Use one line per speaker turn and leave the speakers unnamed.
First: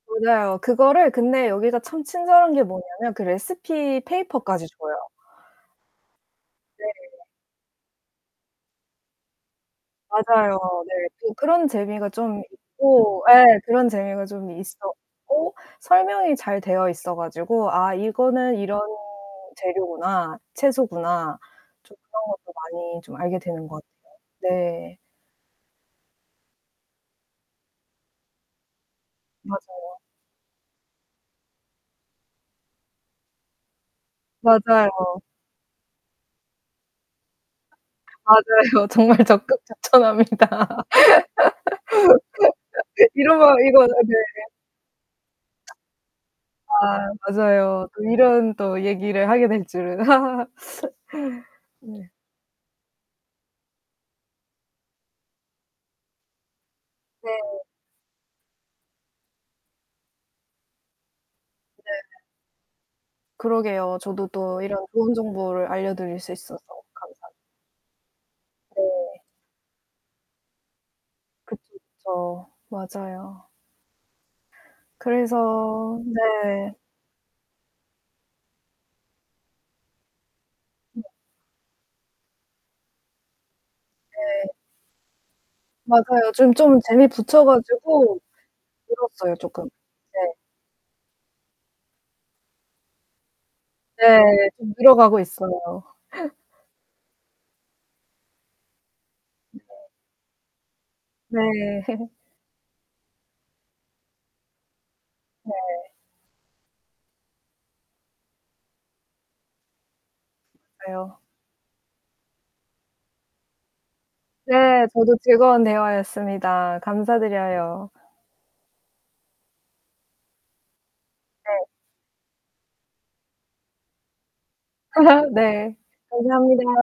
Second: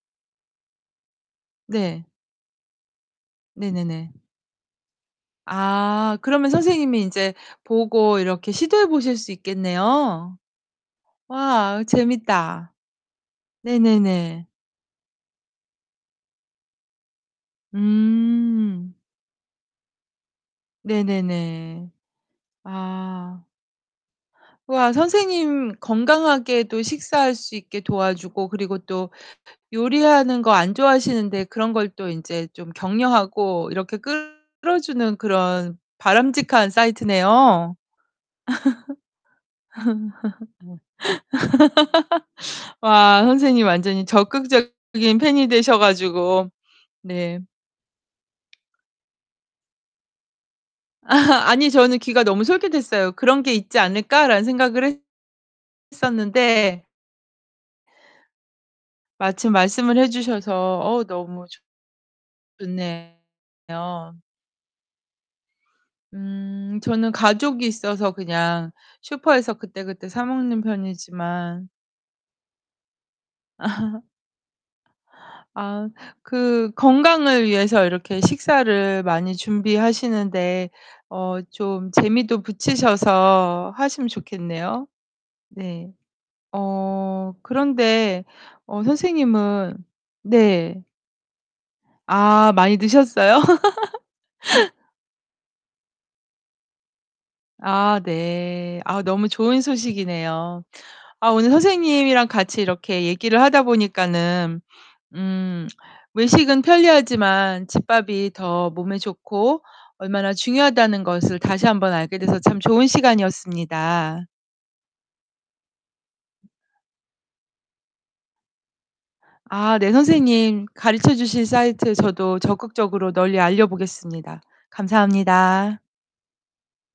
맞아요. 그거를 근데 여기가 참
네.
친절한 게 뭐냐면 그 레시피
네네네.
페이퍼까지 줘요.
아. 그러면
네.
선생님이 인제 보고 이렇게 시도해 보실 수 있겠네요.
맞아요. 네. 또 그런
와
재미가 좀
재밌다.
있고 예. 그런 재미가
네네네.
좀 있었고 설명이 잘 되어 있어 가지고 '아 이거는 이런
음.
재료구나. 채소구나.'
네네네.
좀 그런 것도 많이 좀 알게
아.
되는 것 같아요.
우와.
네.
선생님 건강하게 또 식사할 수 있게 도와주고, 그리고 또
맞아요.
요리하는 거 안 좋아하시는데 그런 걸 또 인제 좀 격려하고 이렇게 끌어주는
맞아요.
그런 바람직한 사이트네요.
맞아요. 정말 적극 추천합니다.
와.
이런
선생님
마음이군요.
완전히
네.
적극적인 팬이 되셔 가지고.
아
네.
맞아요. 이런 또 얘기를 하게 될 줄은
아니 저는
네.
귀가 너무 솔깃했어요. '그런 게 있지 않을까?'라는 생각을 했 었는데.
네.
마침 말씀을 해주셔서 어우 너무 좋
네.
좋네요.
그러게요. 저도 또 이런 좋은 정보를 알려드릴 수 있어서
음. 저는
감사합니다.
가족이 있어서 그냥
네.
슈퍼에서 그때그때 사 먹는
그쵸,
편이지만
그쵸. 맞아요.
아.
그래서
그
네.
건강을 위해서 이렇게 식사를 많이 준비하시는데
네.
어 좀 재미도 붙이셔서 하시면
네.
좋겠네요. 네.
맞아요. 좀 좀 재미
어
붙여 가지고
그런데 어
늘었어요, 쪼끔.
선생님은
네.
네. 아 많이 드셨어요?
네. 좀 늘어가고 있어요.
아 네. 아 너무 좋은 소식이네요. 아
네.
오늘 선생님이랑 같이 이렇게 얘기를 하다 보니까는
네.
음 외식은 편리하지만 집밥이 더 몸에 좋고 얼마나 중요하다는
왜요.
것을 다시 한번 알게 돼서 참 좋은 시간이었습니다.
네. 저도 즐거운 대화였습니다. 감사드려요.
아 네 선생님. 가르쳐주신
네.
사이트 저도 적극적으로 널리 알려보겠습니다.
네.
감사합니다.
감사합니다.